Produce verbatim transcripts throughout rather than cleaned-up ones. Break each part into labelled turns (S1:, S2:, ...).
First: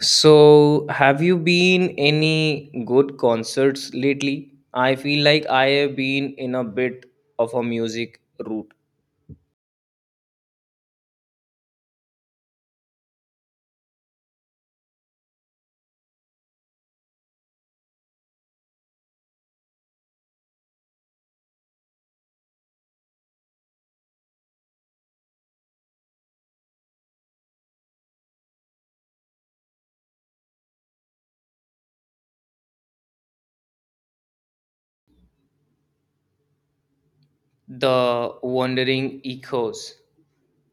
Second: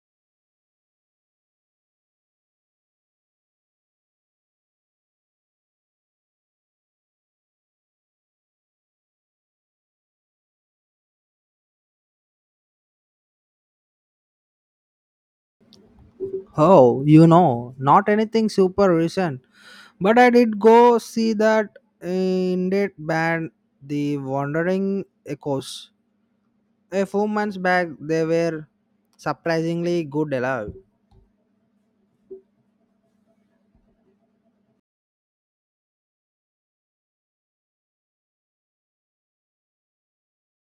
S1: So, have you been any good concerts lately? I feel like I have been in a bit of a music route.
S2: Oh, you know, not anything super recent, but I did go see that indie band, The Wandering Echoes. A few months back, they were surprisingly good alive.
S1: The Wandering Echoes.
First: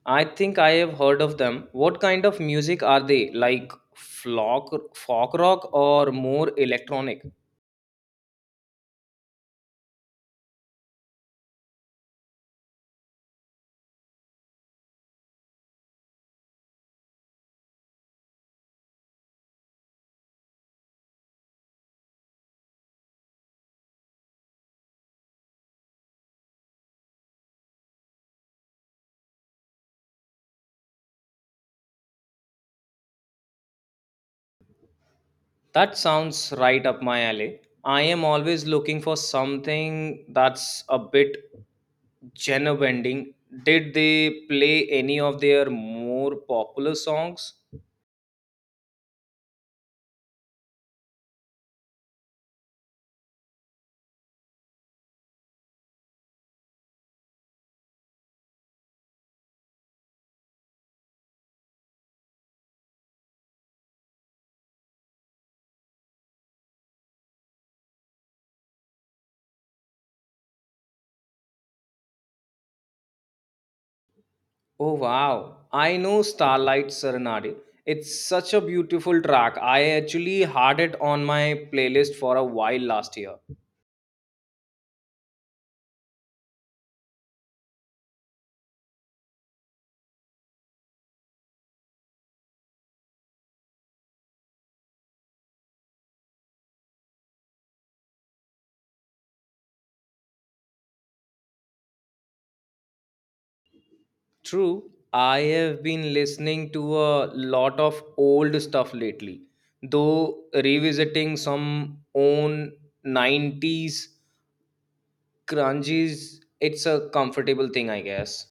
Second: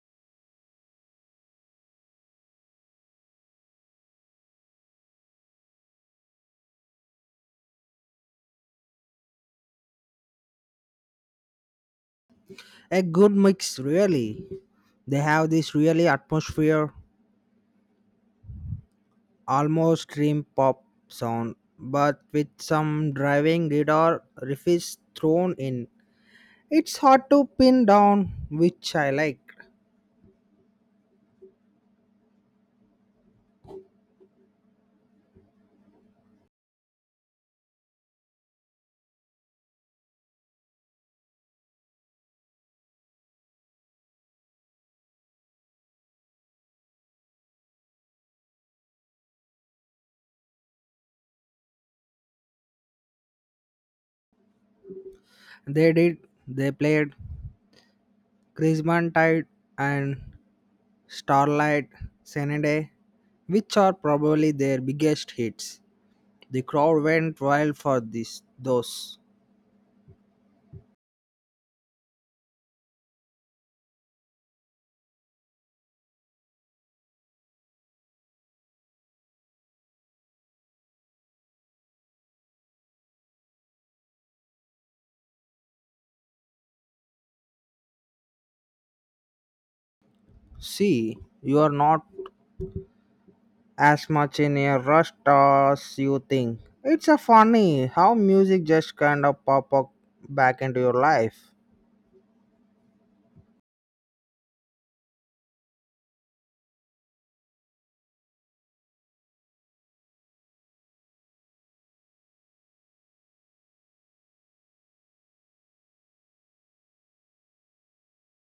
S1: I think I have heard of them. What kind of music are they? Like flock, folk rock or more electronic?
S2: A good mix, really. They have this really atmosphere, almost dream pop sound, but with some driving guitar riffs thrown in. It's hard to pin down which I like.
S1: That sounds right up my alley. I am always looking for something that's a bit genre bending. Did they play any of their more popular songs?
S2: They did, they played Crimson Tide and Starlight Serenade, which are probably their biggest hits. The crowd went wild for this, those.
S1: Oh wow, I know Starlight Serenade. It's such a beautiful track. I actually had it on my playlist for a while last year.
S2: See, you are not as much in a rush as you think. It's a funny how music just kind of pop up back into your life.
S1: True, I have been listening to a lot of old stuff lately, though revisiting some own nineties crunches, it's a comfortable thing, I guess.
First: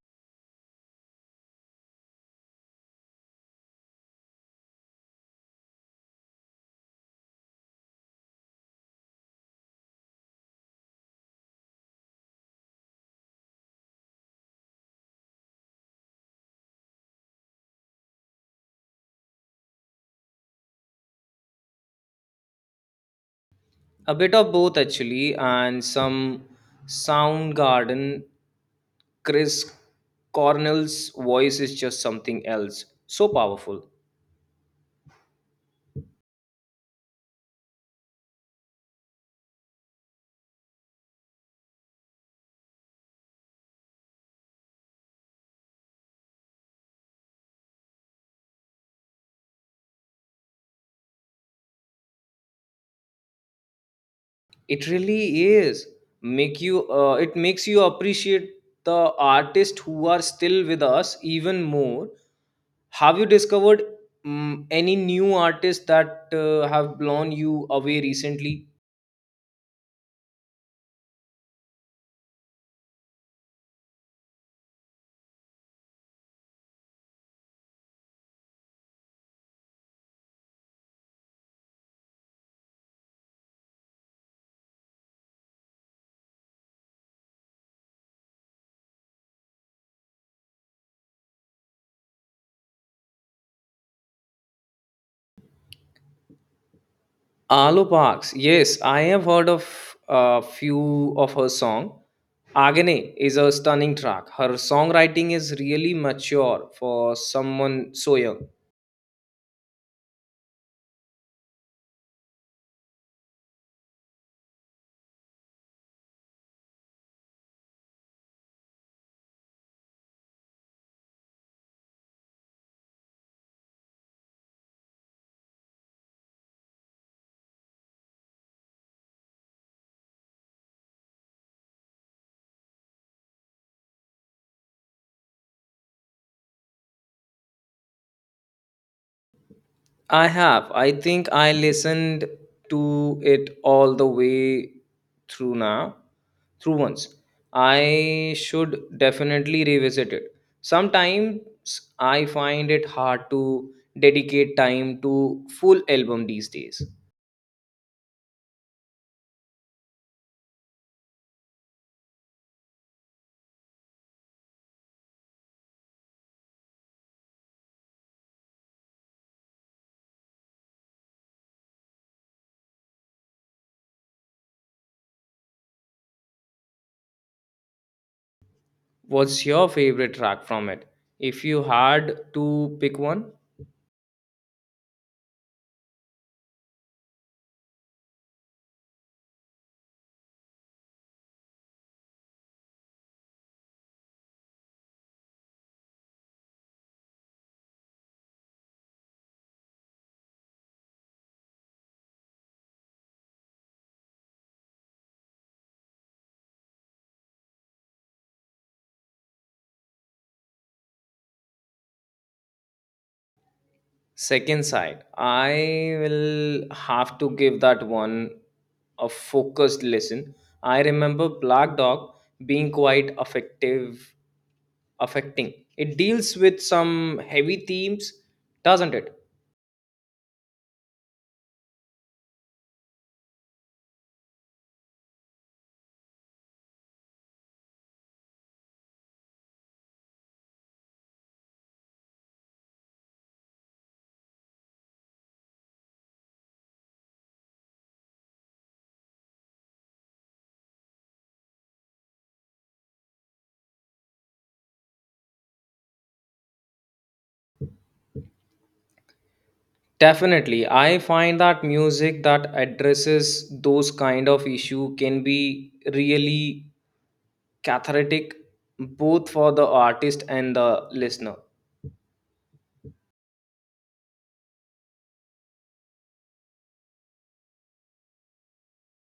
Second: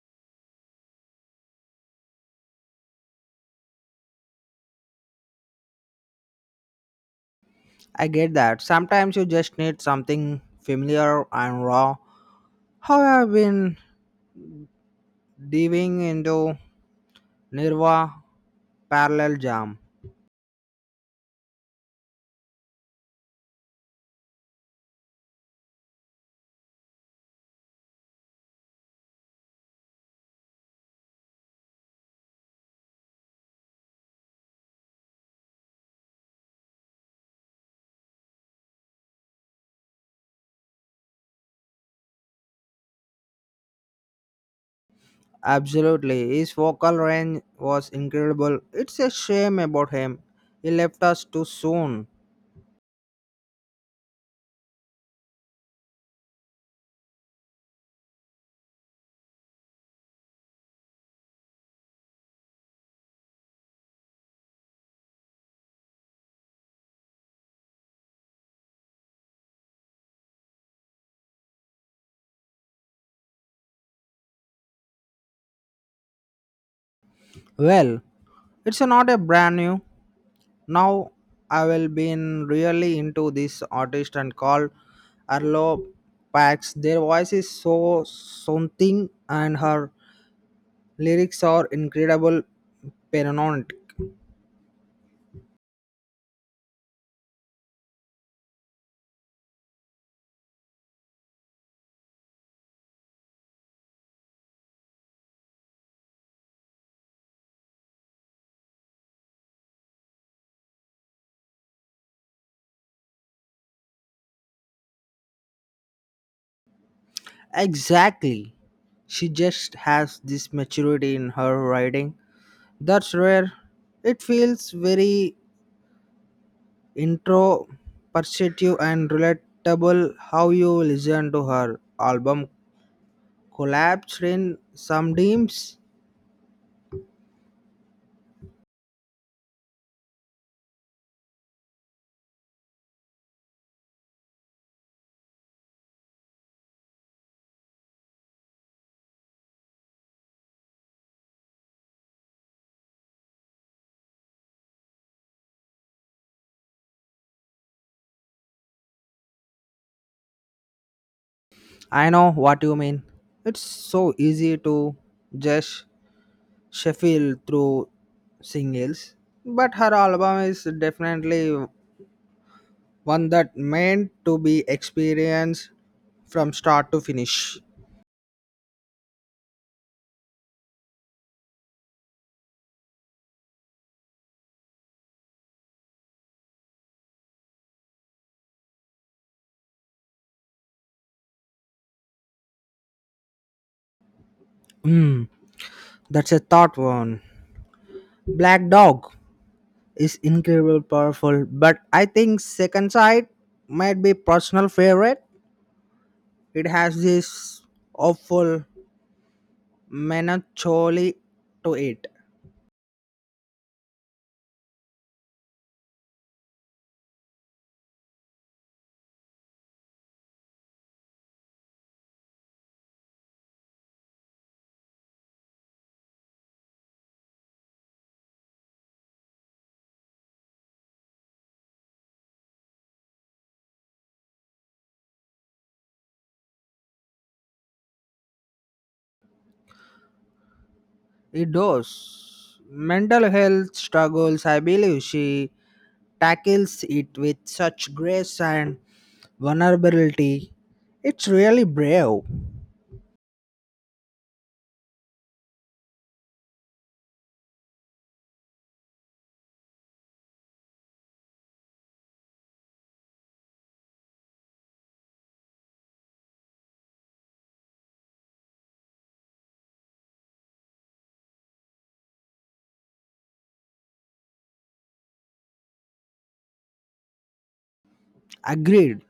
S2: I get that. Sometimes you just need something familiar and raw. How I've been diving into Nirva Parallel Jam.
S1: A bit of both actually, and some Soundgarden. Chris Cornell's voice is just something else. So powerful.
S2: Absolutely. His vocal range was incredible. It's a shame about him. He left us too soon.
S1: It really is. Make you. Uh, it makes you appreciate the artists who are still with us even more. Have you discovered mm, any new artists that uh, have blown you away recently?
S2: Well, it's not a brand new. Now I will been really into this artist and called Arlo Pax. Their voice is so something and her lyrics are incredible paramount.
S1: Alu Parks. Yes, I have heard of a few of her song. Agane is a stunning track. Her songwriting is really mature for someone so young.
S2: Exactly. She just has this maturity in her writing. That's rare. It feels very introspective and relatable. How you listen to her album collapsed in some dreams.
S1: I have. I think I listened to it all the way through now, through once. I should definitely revisit it. Sometimes I find it hard to dedicate time to full album these days.
S2: I know what you mean. It's so easy to just shuffle through singles, but her album is definitely one that meant to be experienced from start to finish.
S1: What's your favorite track from it? If you had to pick one,
S2: Hmm, that's a thought one. Black Dog is incredible powerful, but I think Second Sight might be personal favorite. It has this awful melancholy to it.
S1: second side. I will have to give that one a focused listen. I remember Black Dog being quite effective, affecting. It deals with some heavy themes, doesn't it?
S2: It does mental health struggles. I believe she tackles it with such grace and vulnerability. It's really brave.
S1: Definitely. I find that music that addresses those kind of issue can be really cathartic both for the artist and the listener.
S2: Agreed.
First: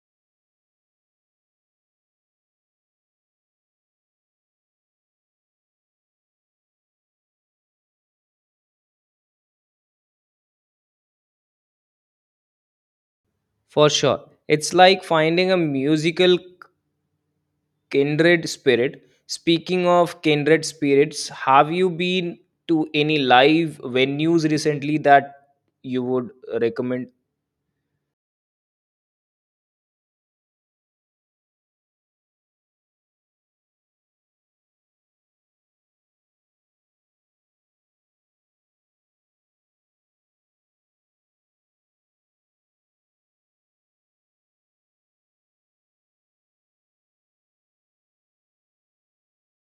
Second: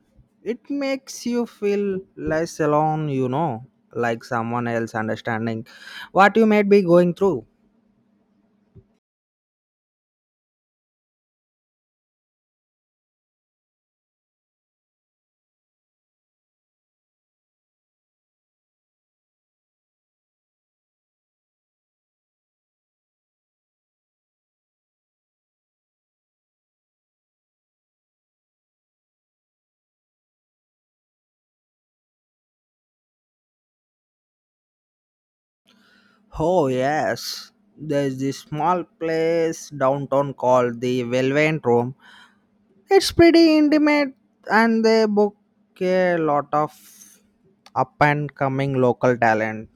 S2: It makes you feel less alone, you know like someone else understanding what you might be going through.
S1: For sure. It's like finding a musical kindred spirit. Speaking of kindred spirits, have you been to any live venues recently that you would recommend?
S2: Oh yes, there's this small place downtown called the Velvet Room. It's pretty intimate, and they book a lot of up and coming local talent.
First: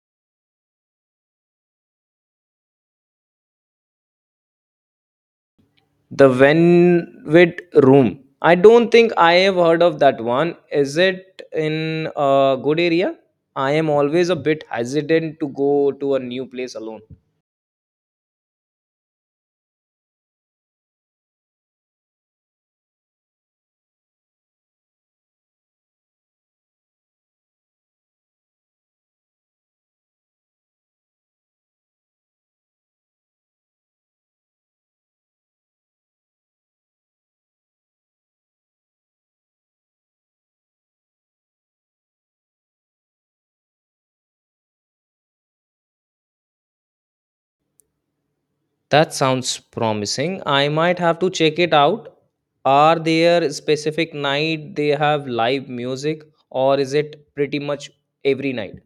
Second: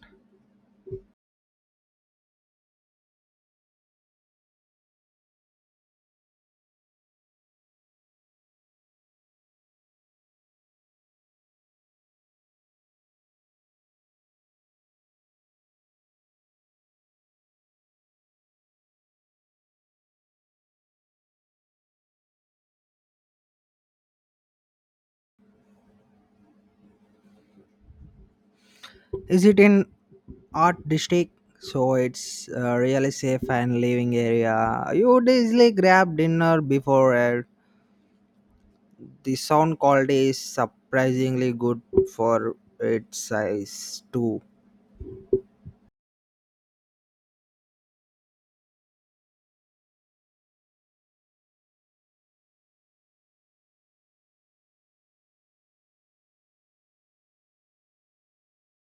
S1: The Venwit Room. I don't think I have heard of that one. Is it in a good area? I am always a bit hesitant to go to a new place alone.
S2: Is it in art district? So it's a really safe and living area. You would easily grab dinner before it. The sound quality is surprisingly good for its size too.
S1: That sounds promising. I might have to check it out. Are there specific night they have live music or is it pretty much every night?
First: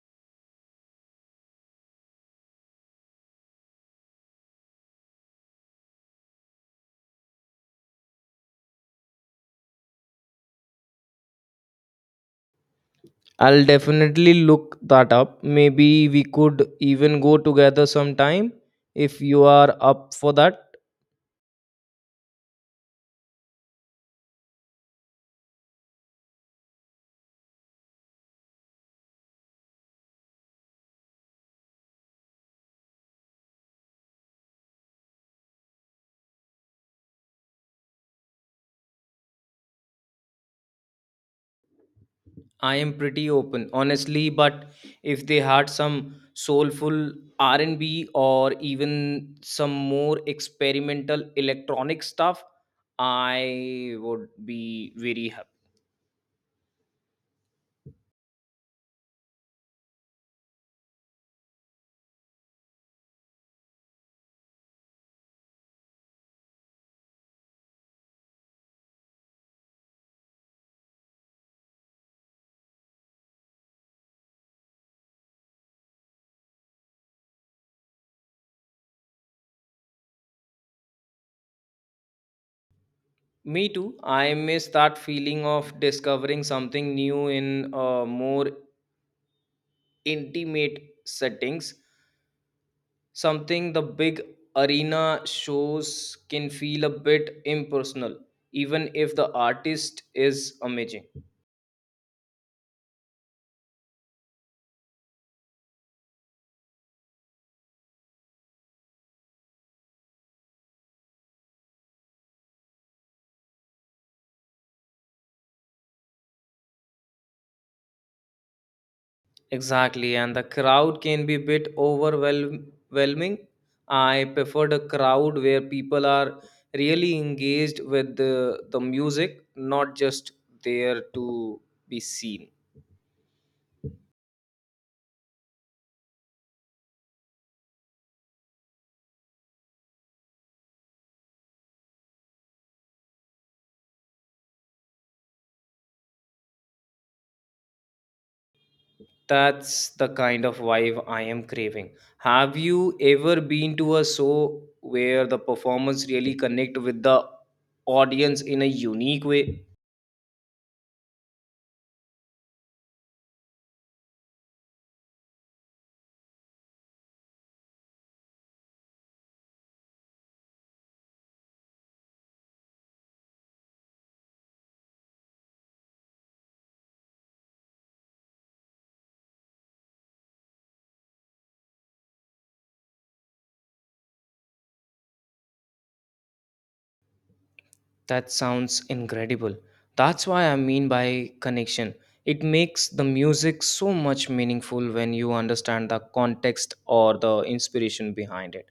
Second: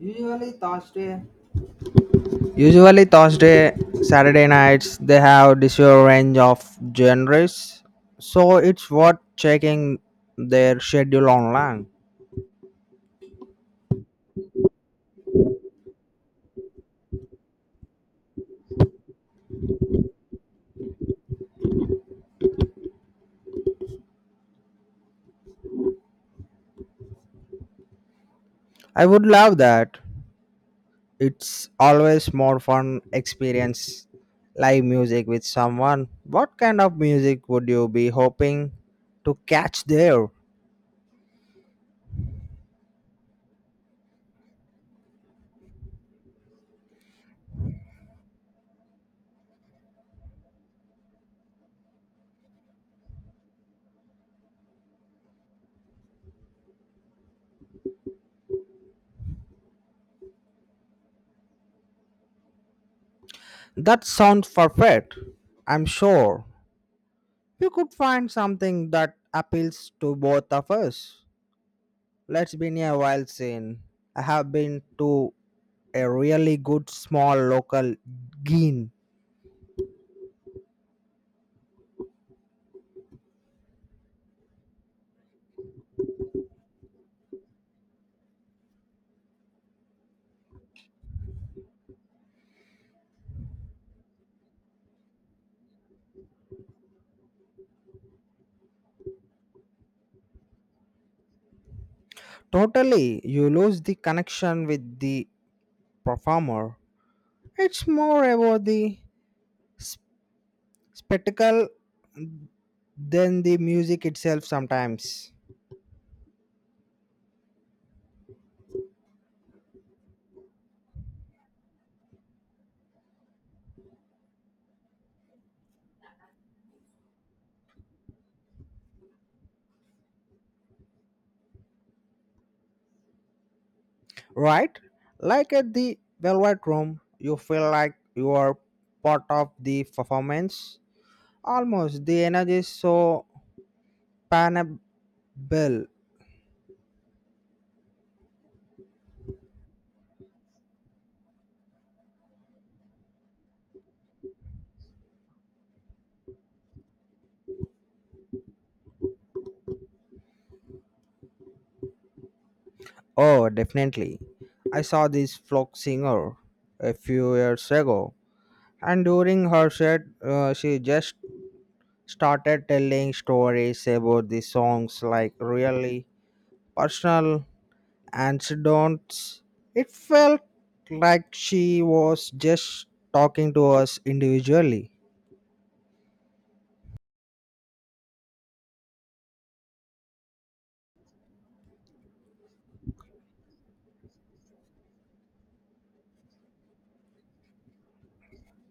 S2: Usually Thursday Usually Thursday, Saturday nights they have this whole range of genres, so it's worth checking their schedule online.
S1: I'll definitely look that up. Maybe we could even go together sometime if you are up for that.
S2: I would love that. It's always more fun experience live music with someone. What kind of music would you be hoping to catch there?
S1: I am pretty open, honestly, but if they had some soulful R and B or even some more experimental electronic stuff, I would be very happy.
S2: That sounds perfect. I'm sure you could find something that appeals to both of us. Let's been a while since I have been to a really good small local gin.
S1: Me too. I miss that feeling of discovering something new in a more intimate settings. Something the big arena shows can feel a bit impersonal, even if the artist is amazing.
S2: Totally, you lose the connection with the performer. It's more about the s- spectacle than the music itself sometimes.
S1: Exactly, and the crowd can be a bit overwhelming. I preferred a crowd where people are really engaged with the, the music, not just there to be seen.
S2: Right? Like at the Velvet Room, you feel like you are part of the performance. Almost, the energy is so palpable.
S1: That's the kind of vibe I am craving. Have you ever been to a show where the performers really connect with the audience in a unique way?
S2: Oh, definitely. I saw this folk singer a few years ago, and during her set, uh, she just started telling stories about the songs, like really personal anecdotes. It felt like she was just talking to us individually.
S1: That sounds incredible. That's why I mean by connection. It makes the music so much meaningful when you understand the context or the inspiration behind it.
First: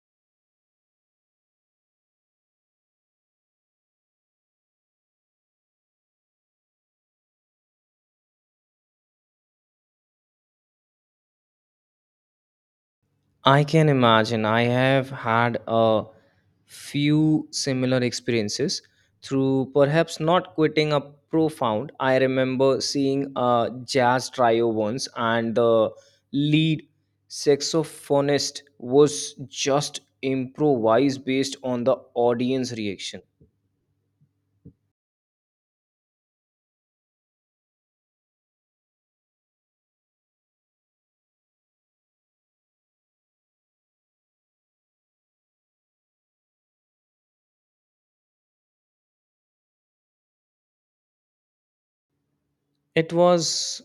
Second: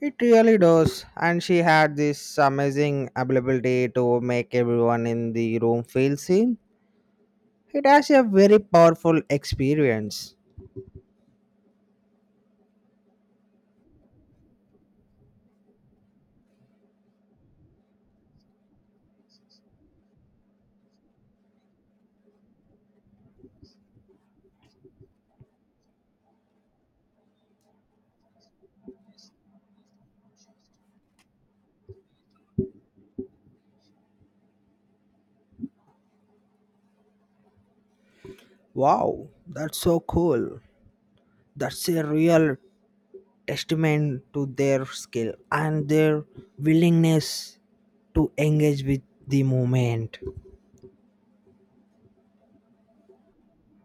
S2: It really does, and she had this amazing ability to make everyone in the room feel seen. It has a very powerful experience.
S1: I can imagine I have had a few similar experiences through perhaps not quitting a profound. I remember seeing a jazz trio once, and the lead saxophonist was just improvise based on the audience reaction.
S2: Wow, that's so cool. That's a real testament to their skill and their willingness to engage with the movement.
S1: It was,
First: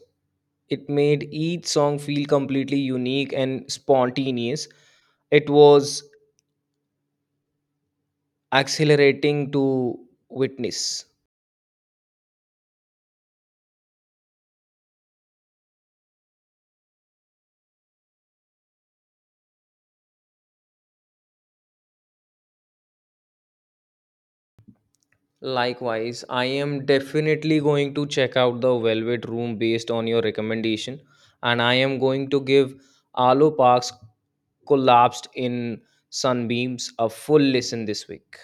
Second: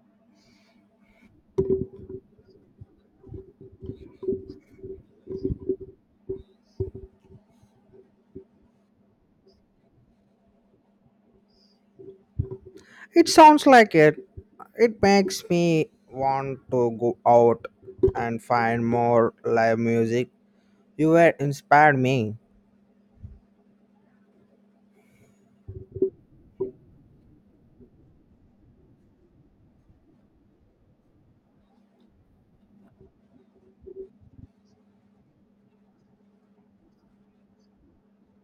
S1: it made each song feel completely unique and spontaneous. It was accelerating to witness.
S2: It sounds like it. It makes me want to go out and find more live music. You were inspired me.
S1: Likewise, I am definitely going to check out the Velvet Room based on your recommendation, and I am going to give Alo Parks Collapsed in Sunbeams a full listen this week.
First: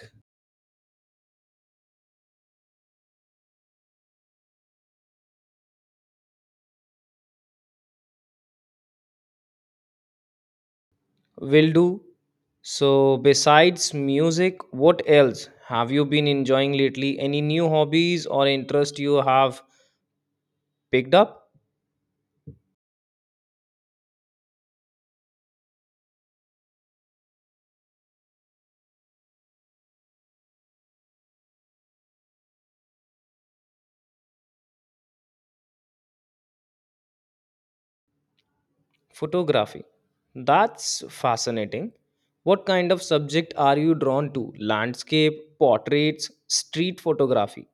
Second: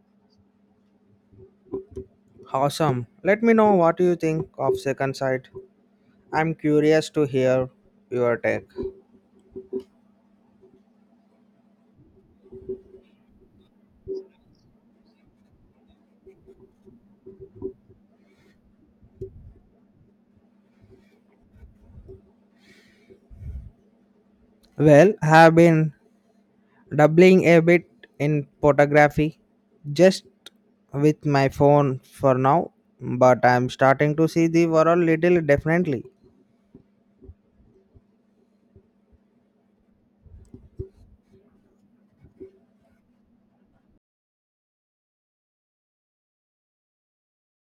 S2: Awesome. Let me know what you think of Second Sight. I'm curious to hear your take.
S1: Will do. So, besides music, what else have you been enjoying lately? Any new hobbies or interest you have picked up?
S2: Well, I have been doubling a bit in photography, just with my phone for now, but I'm starting to see the world little differently.
S1: Photography. That's fascinating. What kind of subject are you drawn to? Landscape, portraits, street photography?